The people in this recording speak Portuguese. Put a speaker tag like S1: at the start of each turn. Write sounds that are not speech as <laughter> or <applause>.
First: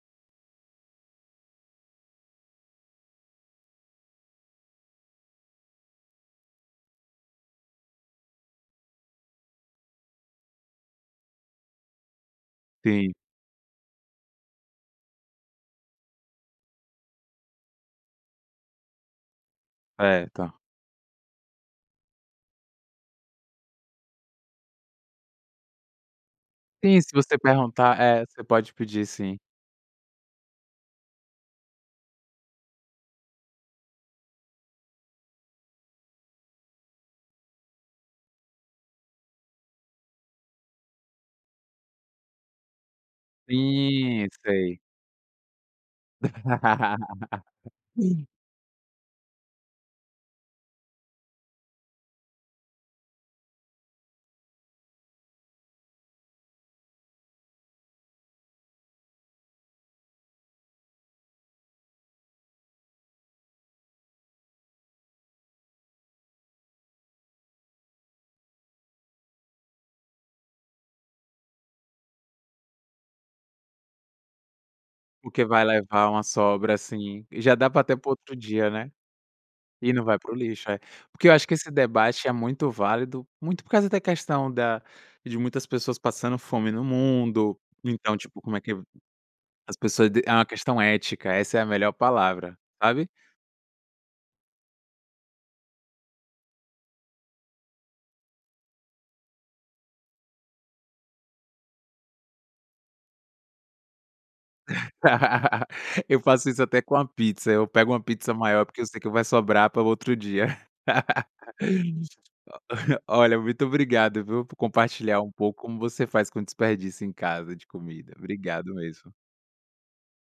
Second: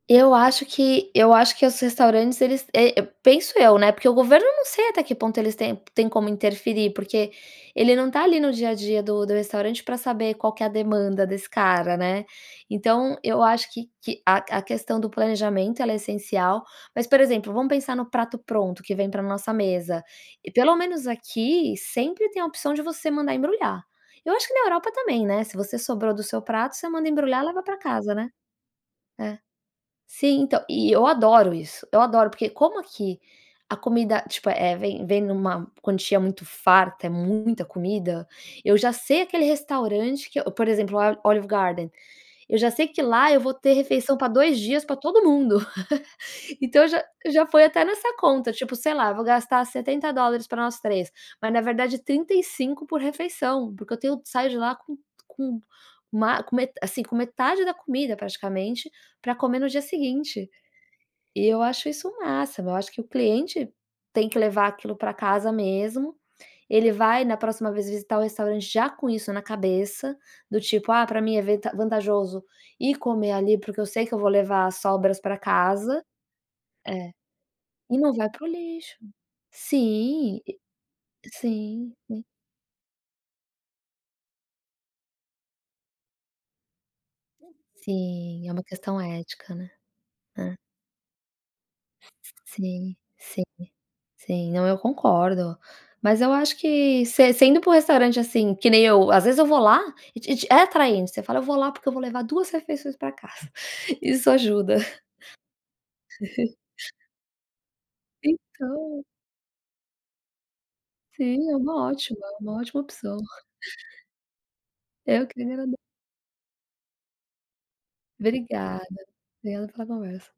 S1: Eu acho que eu acho que os restaurantes eles, eh, penso eu, né, porque o governo não sei até que ponto eles têm têm como interferir, porque ele não está ali no dia a dia do do restaurante, para saber qual que é a demanda desse cara, né.
S2: Sim.
S1: Então eu acho que que a a questão do planejamento ela é essencial. Mas, por exemplo vamos pensar no prato pronto que vem para nossa mesa,
S2: É,
S1: e
S2: tá.
S1: pelo menos aqui sempre tem a opção de você mandar embrulhar. Eu acho que na Europa também, né? Se você sobrou do seu prato você
S2: Sim,
S1: manda
S2: se você
S1: embrulhar e leva para
S2: perguntar
S1: casa,
S2: é,
S1: né?
S2: você pode pedir sim.
S1: É. Sim. Então, e e eu adoro isso, eu adoro porque como aqui a comida, tipo, eh, vem vem em uma quantia muito farta, é muita comida, eu já sei aquele restaurante que por exemplo, o Olive Garden, eu já sei que lá eu vou ter refeição para
S2: Isso.
S1: 2
S2: Sei.
S1: dias para todo mundo. <chuckles> Então, eu já foi
S2: <laughs>
S1: até nessa conta, tipo, sei lá, vou gastar $70 para nós 3, mas na verdade 35 por refeição, porque eu tenho saio de lá com com, assim, com metade da comida praticamente para comer no dia seguinte. E eu acho isso um máximo. Eu acho que o cliente tem que levar aquilo para casa mesmo, ele vai na próxima vez visitar o restaurante já com isso na cabeça, do tipo: "Ah, para mim é vent vantajoso ir comer ali porque eu sei que eu vou levar as sobras para
S2: Porque vai
S1: casa."
S2: levar uma sobra
S1: É.
S2: assim, e já dá até
S1: E
S2: para
S1: não vai
S2: outro
S1: para o
S2: dia, né.
S1: lixo.
S2: E não vai para o
S1: Sim,
S2: lixo. É. Porque eu acho que esse
S1: sim, né.
S2: debate é muito válido, muito por causa da questão da de muitas pessoas passando fome no mundo, então, tipo,
S1: Sim, é
S2: como é
S1: uma
S2: que
S1: questão ética, né.
S2: as pessoas d é uma
S1: É.
S2: questão ética, essa é a melhor
S1: S
S2: palavra,
S1: Sim.
S2: sabe.
S1: Sim, sim. Não, eu concordo. Mas eu acho que se sendo para o restaurante assim que nem eu, às vezes, eu vou lá, e te te é atraente, você fala: "Eu vou lá porque eu vou levar 2 refeições para casa." Isso ajuda.
S2: <laughs> Eu faço isso até com a
S1: <chuckles>
S2: pizza. Eu pego uma pizza maior porque eu sei
S1: Então.
S2: que vai sobrar para o outro dia.
S1: Sim, é uma ótima, é uma ótima
S2: <laughs>
S1: opção.
S2: Olha,
S1: <chuckles>
S2: muito obrigado, viu, por
S1: É
S2: compartilhar
S1: eu
S2: um
S1: que lhe
S2: pouco,
S1: agrade
S2: como você faz com desperdício, em casa, de comida, obrigado
S1: Obrigada
S2: mesmo.
S1: pela conversa.